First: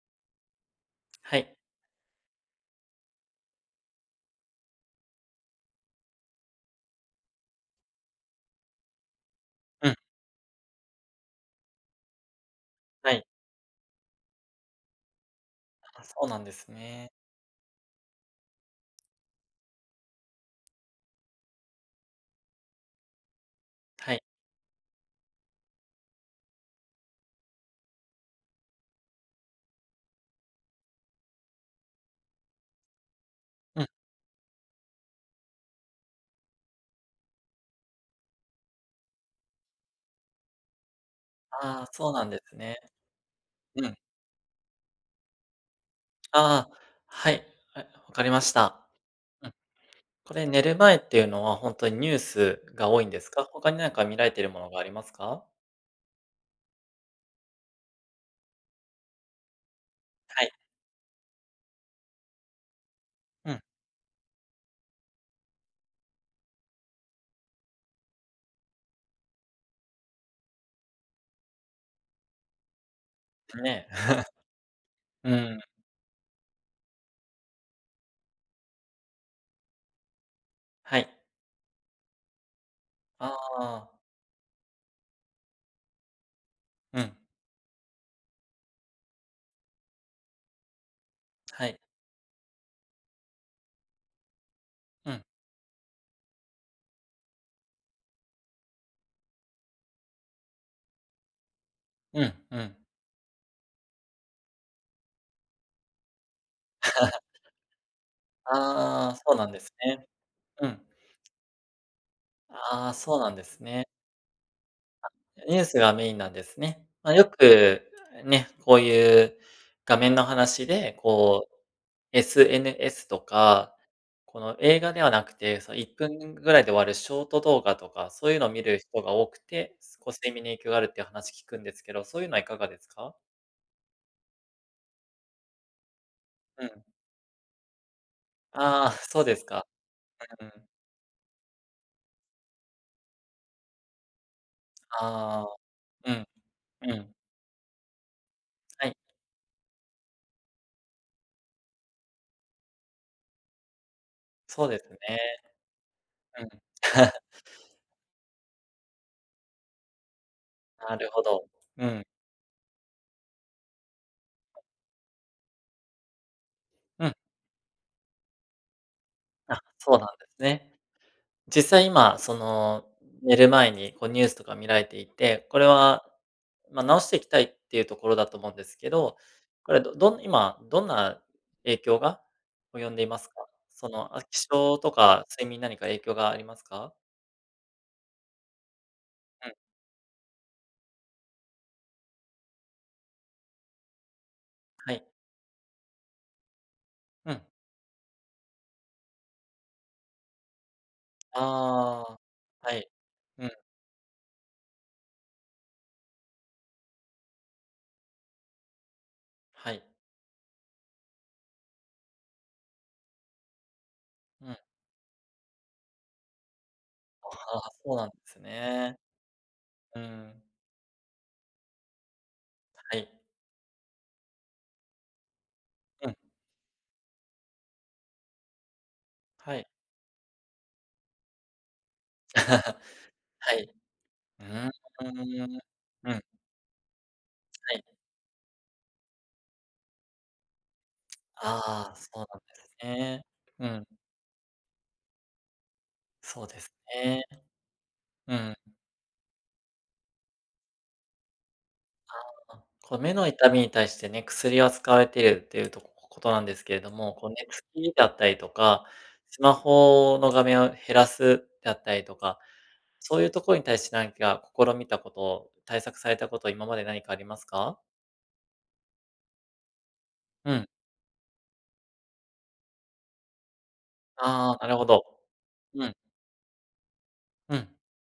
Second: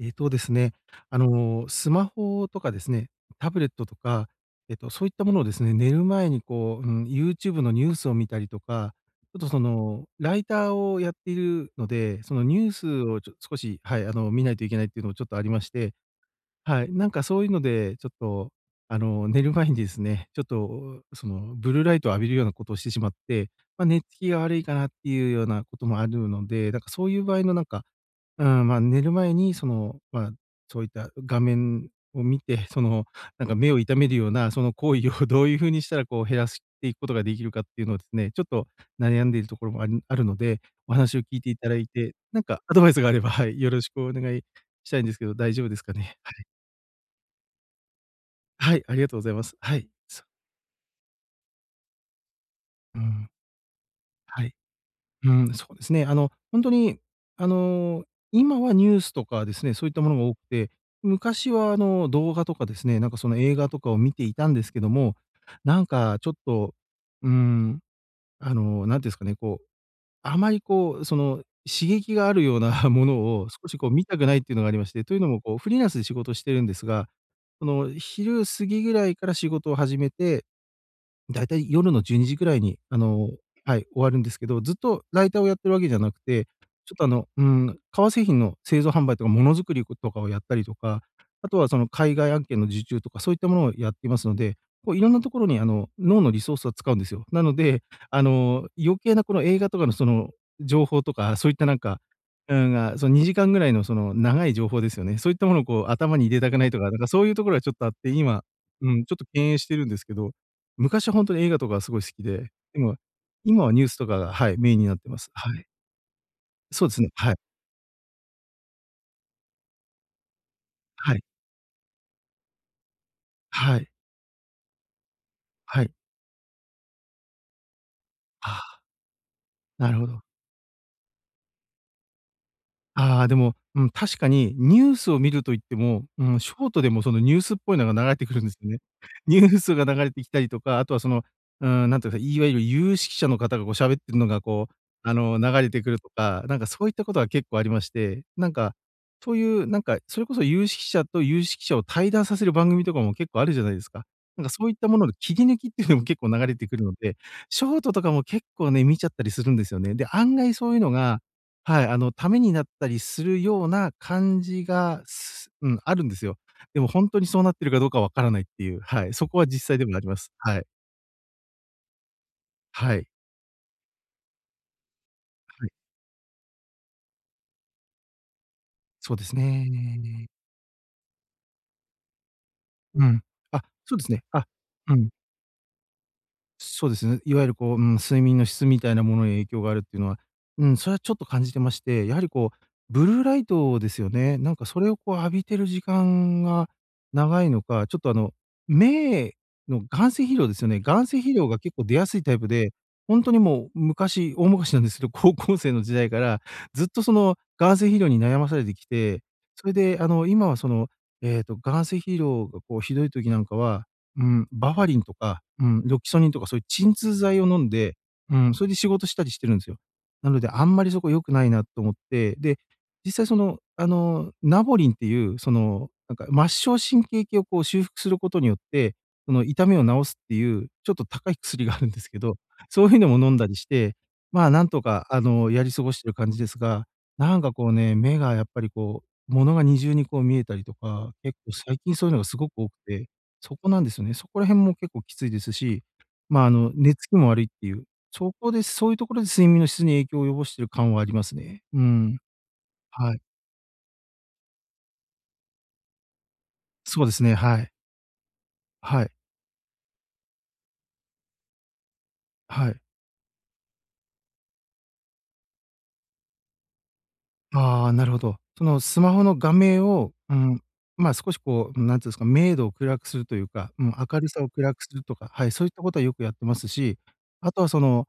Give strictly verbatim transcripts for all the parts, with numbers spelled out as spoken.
えっとですね、あはい。の、スマホとかですね、タブレットとか、えっと、そういったものをですね、寝る前にこう、うん、YouTube のニュースを見たりとか、ちょっとそうん、の、ライターをやっているので、そのニュースはをい。ちょ少し、はい、あの、見ないといけないっていうのもちょっとありまして、あ、そうなんですはい、なんね。かそういうので、ちょっと、あの、寝る前にですね、ちょっと、その、ブルーライトを浴びるようなことをしてしまって、まあ、寝つはい。きが悪いかなっていうようなこともあるので、なんかそういう場合のなんか、うん、まあ、寝る前にその、まあ、そういった画面を見て、その、なんか目をうん。痛めるような、その行為を どういうふうにしたらこう減らしていくことができるかっていうのをですね、ちょっと悩んでいるところもあるあるので、お話を聞いていただああ、いそうて、なんでなんすかアね。ドバイスがあれば、はい、よろうしん。くお願いしたいんですけど、大丈夫ですかね？ああ、はい。あ、わかりましはい、た。ありがとうございまうん。す。はい。そこれ、寝る前っていうのはほんとにニュースがう多いんでん。すか？他になんか見られてはるい。ものがありますうか？ん、そうですね。あの、ほんとに、あの、今はニュースとかですね、そういったものが多くはい。て、昔はあの、動画とかですね、なんかそのう映ん。画とかを見ていたんですけども、なんかちょっと、うーん、あの、なんていうんですかね、こう、あまりこう、その、刺激があるような ものを少しね。こう見た くないっていうのがありまして、というのうもこん。うフリーランスで仕事してるんですが、その昼過ぎぐらいから仕事を始めて、はい。だいたい夜のじゅうにじぐらいに、ああのはい、終あ、わるんですけど、ずっとライターをやってるわけじゃなくて、ちょっうとあん。の、うーん、革製品の製造販売とかものづくりとかをやったりとか、あとははそい。の海外案件の受注とかそういったものをやっていますので、こういろうんなん。ところにあの、脳のリソースは使うんですよ。なので、あの、余計なこの映画とかのその情報とか、そういったなんか、うんううん、ん。が、そのにじかんぐらいのその長い情報ですよね。そういったものをこう頭に入れたくないとか、なんかそういう ところはちょっとあって、今、うん、あちょあ、っとそう敬なん遠でしすてるんでね。すけど、うん。昔はほんとに映画とかすごい好きで、でああ、も、そうなんです今はニュね。ースとかが、はい、メインになってます。はニューい。スがメインなんですね。そうですね。まあ、よはい。く、ね、こういう画面の話で、はい。こう、エスエヌエス とか、はい。この映画ではなくて、そのはい。いっぷんぐらいで終わるショート動画とか、そういうのをあ見るあ、人が多くて、なるほこうど。睡眠に影響があるっていう話聞くんですけど、そういうのはいかがですか？ああ、でも、うん、確かにニュースを見ると言っても、うん、シうョん。ートでもそのニュースっぽいのが流れてくるんですよね。ああ、そ うでニすューか。スが流れてきたうりん。とか、あとはその、うん、なんていうか、いわゆる有識者の方がこう喋ってるのがこう、あの、ああ、流れてくるとうん、か、なんかそういうったこん。とが結構ありまして、なんか、はい、そういうなんか、それこそ有識者と有識者を対談させる番組とかも結構あるじゃないですか。なんかそそうういっでたすものの切ね。り抜きっていうのも結構う流ん。れてくるので、ショートとかも結構ね、見ちゃったりするんですよね。で、案外そういうのなるが、ほど。はうい、あん、の、ためになったりするような感じが、すうん、あるんですよ。でもほうんん。とにそうなってるかどうかわからないっていう、はい、そこはあ、実際でそもうあなりんまです。すはい。ね。実際今、その、はい。寝る前に、こう、ニュースとか見られていて、これはい。は、ま、直していきたいっていうところだと思うんですけそど、うですこれ、どどんね。今、どんな影響が及んでういまん。すか？あ、そそうですの、あ、ね。あ、起床とうん。か睡眠に何か影響がありますそうか？ですね。いわゆるこう、うん、睡眠の質みたいなものに影うん、響があるっていうのは、うん、それはちょっと感じてまして、やはりこう、ブルーライトですよね。なんかそれはをい。こう浴びてる時間がうん。長いのか、ちょっとあの、目の眼性疲労ですよね。眼性疲労が結構出あやすあ、いタイプで、はい。本当にうん、もう昔大昔なんですけど、高校生の時代から、ずっとその眼性疲労に悩まされてきて、そはれい。であの、今はその、えっと、眼性疲労がこうひどい時なんかは、うん、うん。バファリンとか、うん、ロキソニンとかそういう鎮痛剤をあ飲んあ、そで、うなんでうすん、それで仕ね。事したりしてるんですよ。うなのん、で、あんまりそこ良くないなと思って、で、はい。実際その、あの、ナボリンっていう、その、うん、なんか末梢神経系をこう修復することによって、そのは痛い。みを治すっていう、ちょっと高い薬があるんですけど、そういうのも飲んだはりしい。て、うまあ、なーんん。とか、あの、やり過ごしうてん、るは感じですが、なんかこうね、い。目がやっぱりこう、物が二重にこう見えたりとか、結構最あ近あ、そういうのそがうなすんごでく多くすて、ね。そうこなんん、ですよね。そこら辺も結構きついですし、まそあ、うあですの、寝つきね。も悪いっていう、そうこん。で、そういうところで睡眠の質に影響を及ぼしている感はありますね。うん。あ、こう目はい。の痛みに対してね、薬は使われているっていうとこことなんですけれどそうでも、すこうね、寝はつい。きだったりとか、はい。スマホの画面を減らすだったりとか、はい。そういうところに対して何か試みたこと、対策されたこと、今まで何かありますか？ああ、なるほど。そのスマホの画面を、ううん、ん。まあ、少しこう、なんつうんですか、明度を暗くするというか、うん、明るさをああ、な暗るくほするど。とか、はい、そういったうこん、とはよくやってますし、あうとん。はその、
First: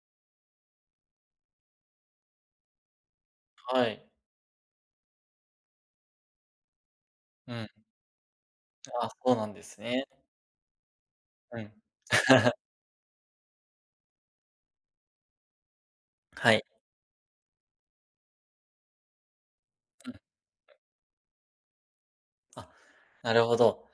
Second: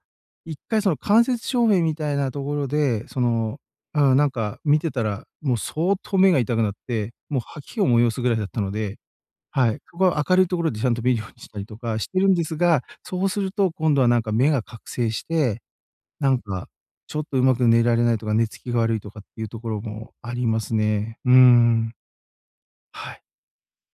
一回その間接照明みたいなところで、その、はうい。ん、なんか見てたら、もう相当目が痛くなって、もううん。吐きを催すぐらいだったので、ああ、そうなんではすい、そね。こは明るいところでちゃんと見るようにしうたりん。とかしてるんです が、そうすると今度はなんか目が覚醒して、なんはい。か、ちょっとうまく寝られないとか、寝つきが悪いとかっていうところうん。もありますね。うーん。あ、はい。なるほど。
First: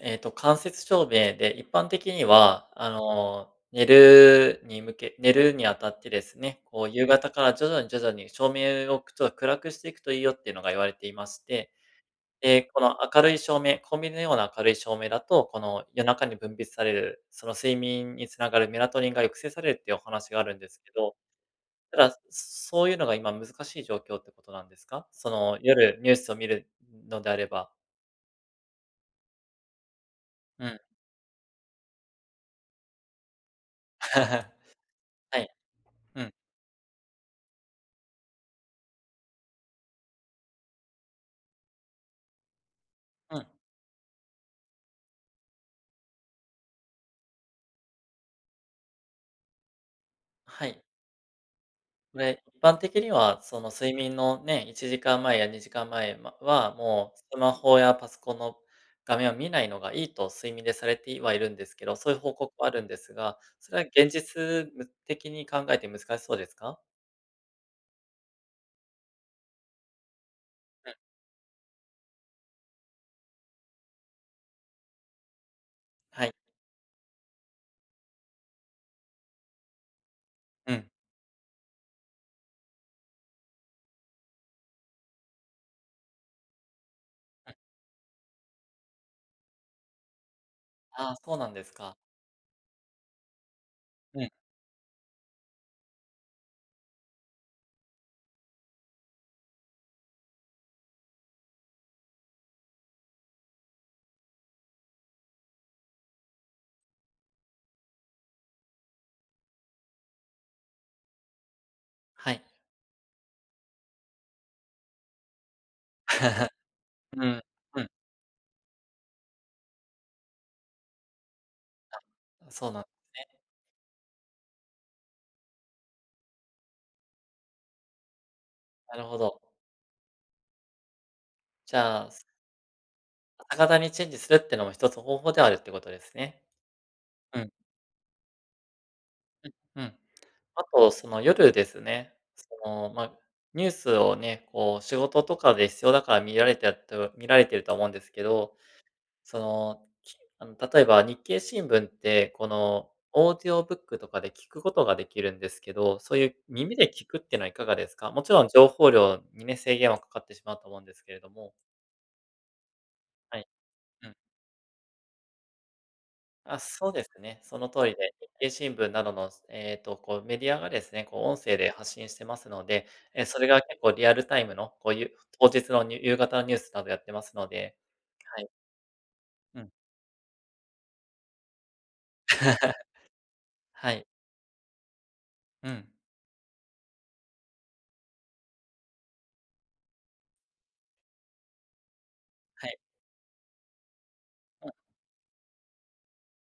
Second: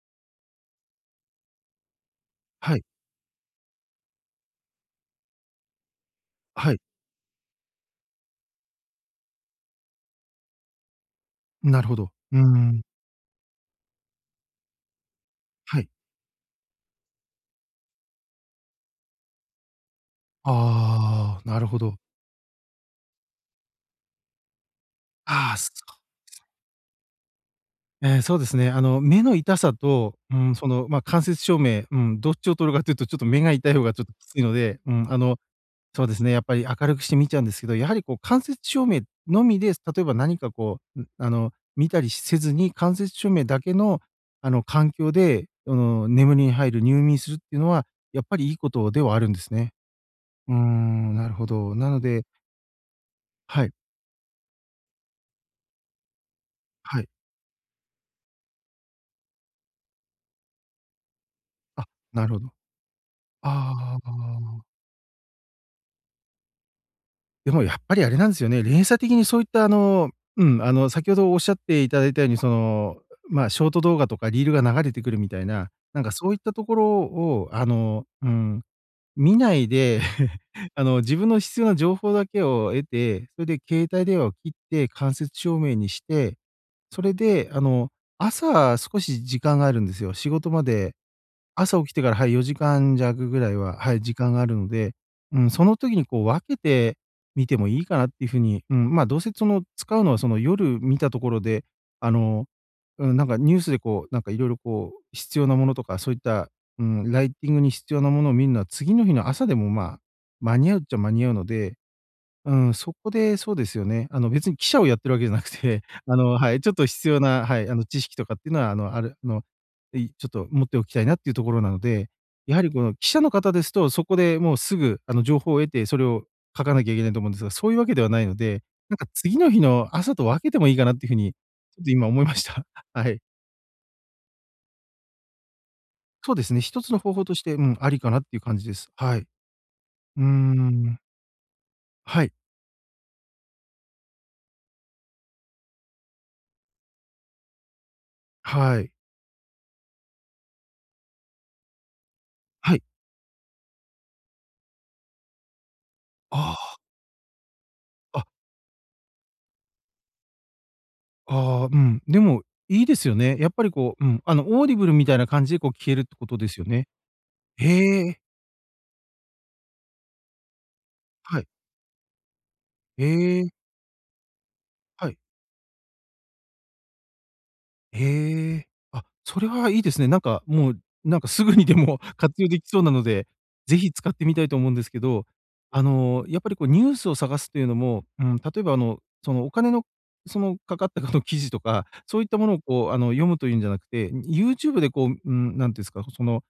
えっと、間接照明で、一般的には、はい。あの、寝るに向け寝るにあたってですね、はい。こう、夕方から徐々に徐々に照明をくちょっと暗くしていくといいよっていうのが言われていまして、なるほど。うーで、こん。の明るい照明、コンビニのような明るい照明だと、こはのい。夜中に分泌される、その睡眠につながるメラトニンが抑制されるっていうお話があるんですけど、ああ、なるほど。ただ、そういうのが今難しい状況ってことなんですか？そああ、の、そう。夜ニュースを見るのであれば。ええ、そうですね。あの、目の痛さと、うん、うそん。の、ま、間接照明、うん、どっちを取るかというと、ちょっと目が痛い方がちょっとき ついので、うん、あのはい。そうでうすね、ん、やっぱり明るくして見ちゃうんですけど、やはりこう間接照明のみで、例えば何かこう、ん、あの、見たりせずに、間接照う明ん、だけの、あの、環境で、あの、眠りに入る、入眠するっていうのは、やっぱりいいことではあるんですね。うーはい。ん、なるほど。なのこで、れ、一般的には、そはのい、睡眠のね、いちじかんまえやにじかんまえまえまは、はい。もうスマホやパソコンの画面を見ないのがいいと睡眠でされてはいるんですけあ、ど、そういうな報るほ告ど。はあるんですが、それはあ現あ。実的に考えて難しそうですか？でもやっぱりあれなんですよね、連鎖的にそういったあの、うん、あうのん、先ほどおっしゃっていただいたように、その、まあ、ショート動画とかリールが流れてくるみたいな、なんかはそい。ういったところをあの、うん、見ないで うん、あうの自分の必要な情報だけを得て、それで携帯電話を切って間接照明にして、それでん。あの、朝少し時間があるんですよ。仕事までああ、そうなんです朝起きか。てから、はい、よじかん弱ぐらいは、はい、時うん、間があるので、うん、その時にこう分けてみてもいいかなっていうふうに、うん、まあ、どうせその使うのはその夜見たところで、あの、うん、なんかニュースでこう、なんかいろいろこう必要なものとか、そういった、うん、ライティングに必要なものを見るのは、次の日の朝でもまあ、間に合うっちゃ間に合うので、はい。うん、そこでそうですよね。あの、別に記者をやってるわけじゃなくて、あの、はい、ちょっと必要うん、な、はい、あうの、ん、知識とかっていうのは、あの、あるあの、いちょっと持っておきたいなっていうところなので、やはそうりなこんでの記す者のね。方ですと、そこでもうすぐ、あの、情報を得て、それを書かなきゃいけないと思うんですが、そういうわけではないので、ななんるかほ次ど。の日の朝と分けてもいいかなっていう風に、じちょっとゃ今あ、思いました。はい。朝方にチェンジするってのも一つ方法ではあるってことですそうね。ですね、一つの方法とうしん、て、うん、ありかなっていう感じです。はい。ううん。ーあと、ん。その夜ですね、はい。その、まあ、ニュースをね、こう仕事とかで必要だから見られてやと見られてるとは思うんですけど、はい。その、きあの、例えば日経新聞って、こはい。のオーディオブックとかで聞くことができるんですけど、そういう耳あで聞くっていうのはいかがですか？あ。もあ。ちろん情報量にね、制限はかかってしまうと思うんですけれども。ああ、うん。でも、いいですよね。はい。やっぱりこう、ううん。ん、あの、オーディブルみたいな感じでこう消えるってことであ、すよね。そうですね。その通りへで、え、日経新聞などの、えっと、こうメディアがですね、こうは音い。声で発信してますので、へえー、それえ、が結構リアルタイムの、こういはうい。当日のに夕方のニュースなどやってますので、はい、へえ。あ、それうはん。いいですね。なんかもう、なんかすぐにでも 活用できそうな ので、ぜはひい、使ってみたいと思うんですけど、うあん、の、やっぱりこうニュースを探すというのも、うん、例えばあの、そのお金の、そのかかったかの記事とか、そういったものをはい、こう、あの、読むというんじゃなくて、うん、YouTube でこう、うん、なんていうんですか、その、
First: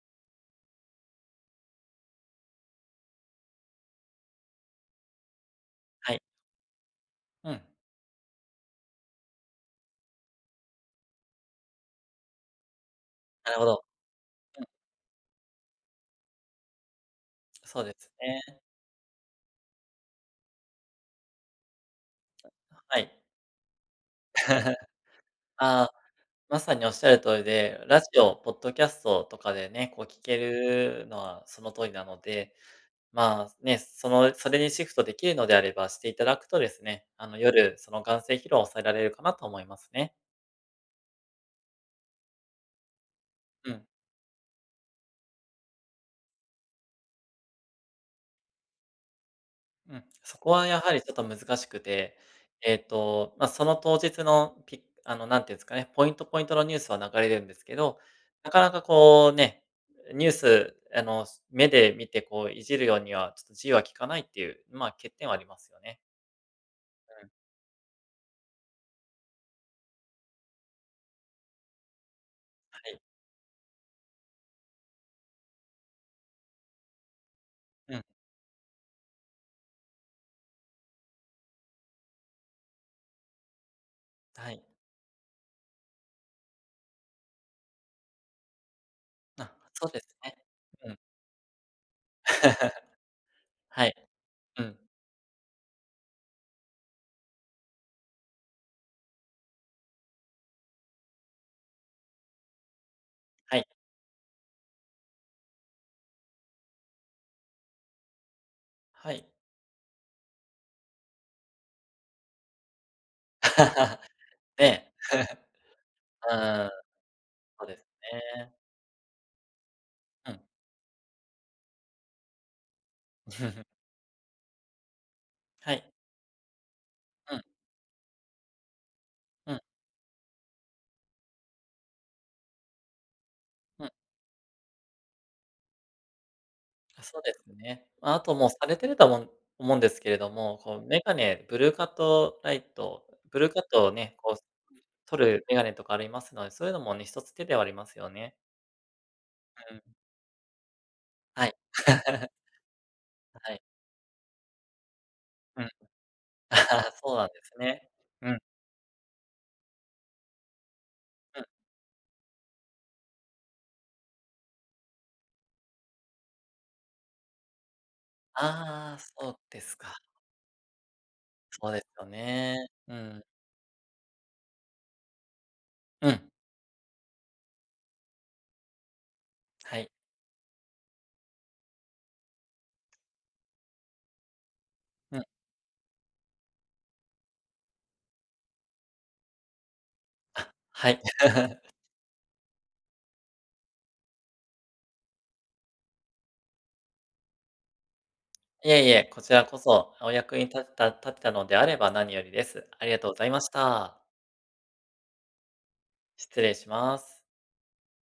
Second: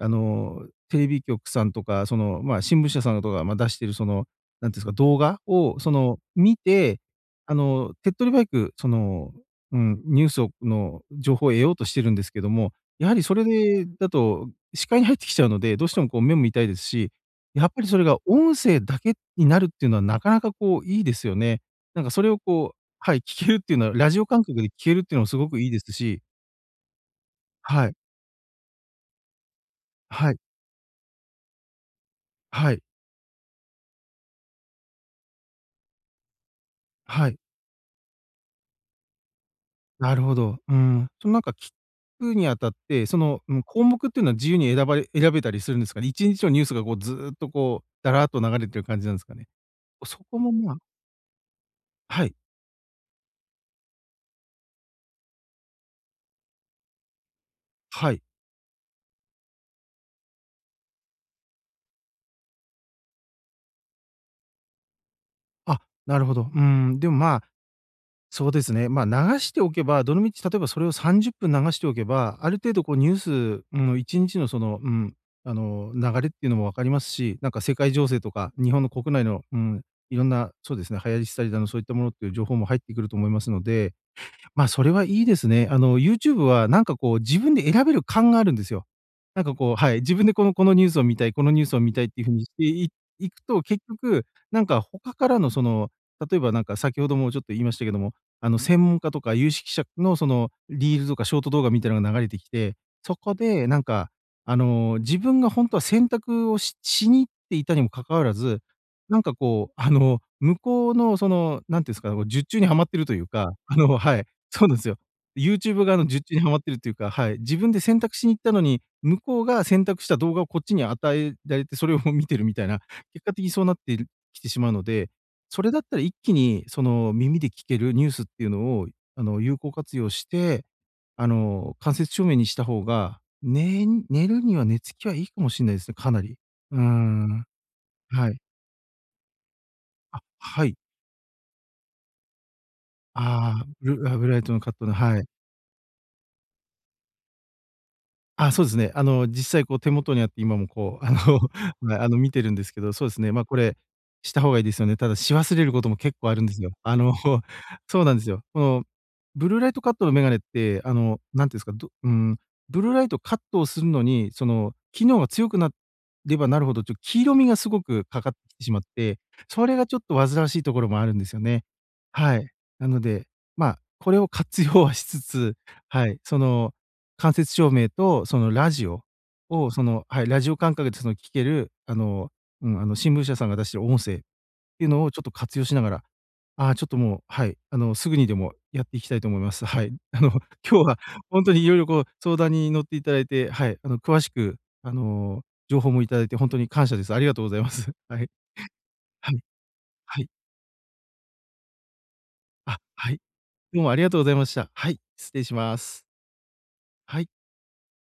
あの、テレビ局さんとか、その、まあ、新聞社さんとかが、まあ、出してるその、なんていうんですか、動画をそはの、い、見て、うあん。の、手っ取り早くその、うん、ニュースをの情報を得ようとしてるんですけども、やはりそれなるほど、でだと視界に入ってきちゃうので、どうしてもこう目も痛いですし、やっそぱうりでそれすが音ね。声だけになるっていうのはなかなかこういいですよね。なんかそれをこう、ははい、い。聞けるっていうのはラジオ感覚で聞 けるっていうのもすごくいいでああ、すし、まさにおっしゃる通りで、はい、ラジオ、ポッドキャストとかでね、こう聞はけい、るのはその通りなので、はい、まあ、ね、その、それにシフトできるのであればしていただくとですね、あはの、い、夜、その眼性疲労を抑えられるかなと思いますね。なるほど。うん。そのなんか聞くにあたって、その、うん、う項ん、目っていうのは自由に選ばれ選べたりするんですかね？いちにちのニュースがこうずーっとこう、だらーっと流れてる感じなんですかね？うん。そそここもはまあ、やはりちょっと難しくて、はい、えっと、まあ、その当日のピあの、なんていうんですかね、ポイントポイントのニュースは流れるんですけど、はい。なかなかこうね、ニュース、あの、目で見てこういじるようにはちょっと字は聞かないっていう、まあ、欠点はありますよあ、ね。なるほど。うーん、でも、うん、まあ、そうですね。ま、あ、流しておけば、どのみち例えばそれをさんじゅっぷん流しておけば、ある程は度こうい。ニュース、のん、いちにちのその、うん、あの、流れっていうのも分かりますし、なんか世界うん、情勢とか、日本の国内の、うん、いろんな、そうですね、流行り廃りだの、そういったものっていう情報も入ってくると思いますので、はい。ま、あ、それはいいですね。あの、YouTube はなんかこう、自分で選べる感があるんですよ。なんあ、かこう、そはうい、で自す分でね。このこのニュうーん。スを見たい、このニュースを見たいっていう風にして いいくと、結はい。局、なうんん、か他からのその、例えばなんか先ほどもちょっと言いましたけども、あの、専門家とか有識者のその、リールとかショート動画みたいなのが流れてきて、そこはい。でなんか、あの、自分が本当は選択をししに行っていたにもかかわらず、はなんい。かこう、あの、向こうのその、なんていうんですか、こう術中にはまってるというか、あ のはい。そうなんですねよ。YouTube 側の術え、中にはまっうん、てるっていうか、はい。自そう分ですで選択しに行っね。たのに、向こうが選択したう動ん。画をこっちに与えられて、それを 見てるみたいな、結果的にそうなっ てるきてしまうので、それはだっい。たら一気にそのう耳ん、で聞けるニュースっていうのを、あの、う有ん、効活用して、あの、間接照明にした方が、うねん。ん寝るには寝つきはいいかもしれないですね、かなり。うーあ、そうですん。ね。ま、ああはとい。もうされてると思う思うんですけれあ、ども、はこい。うメガネ、ブルーカットライト、ブルーカあッあ、トをブルね、あ、ブこラうイトのカットの、は取い。るメガネとかありますので、そういうのもね、一つ手ではありますよね。あ、そうですね。あの、実際うこう手ん。元にあって、今もこう、あの、はい。まあ、あの、見てるんですけど、そうですね、ま、はこい。れした方がいいですよね。ただし忘うれん。ることも結構あるんですよ。あ の、そうなんで すね。そうなんですうん、よ。このブルーライトカットのメガネって、あの、うん。何ていうんですか、どうん、ブルーライトカットをするのに、その、機能が強くなればなるほど、ちょっと黄色みがすごくかかってきてしまっああ、て、そうでそすれがちか。ょっと煩わしいところもあるんですよね。そうですよはい。ね。なうのん。で、まあ、これを活用はしつつ、はうい、ん。その間接照明とそのラジオを、はそい。のはい、ラジオ感覚でその聴ける、あの、うん、あの、新聞社さんが出してる音声っていうのをうちょん。っと活用しながら、ああ、ちょっともう、はい、あの、すぐにでもやっていきたいと思います。はい。あの、あ、今日ははい。ほんとに色々こう相談に乗っていただいて、はい、あの、詳しく、あの、情報もいただいてほんとに感謝です。ありがとうございます。はい。いえいえ、こちはい。らこそ、おはい。役に立てた立てたのであれば何よりです。あ、ありがとはうごい。ざいましどうもた。ありがとうございました。はい、失礼します。失礼しまはす。い。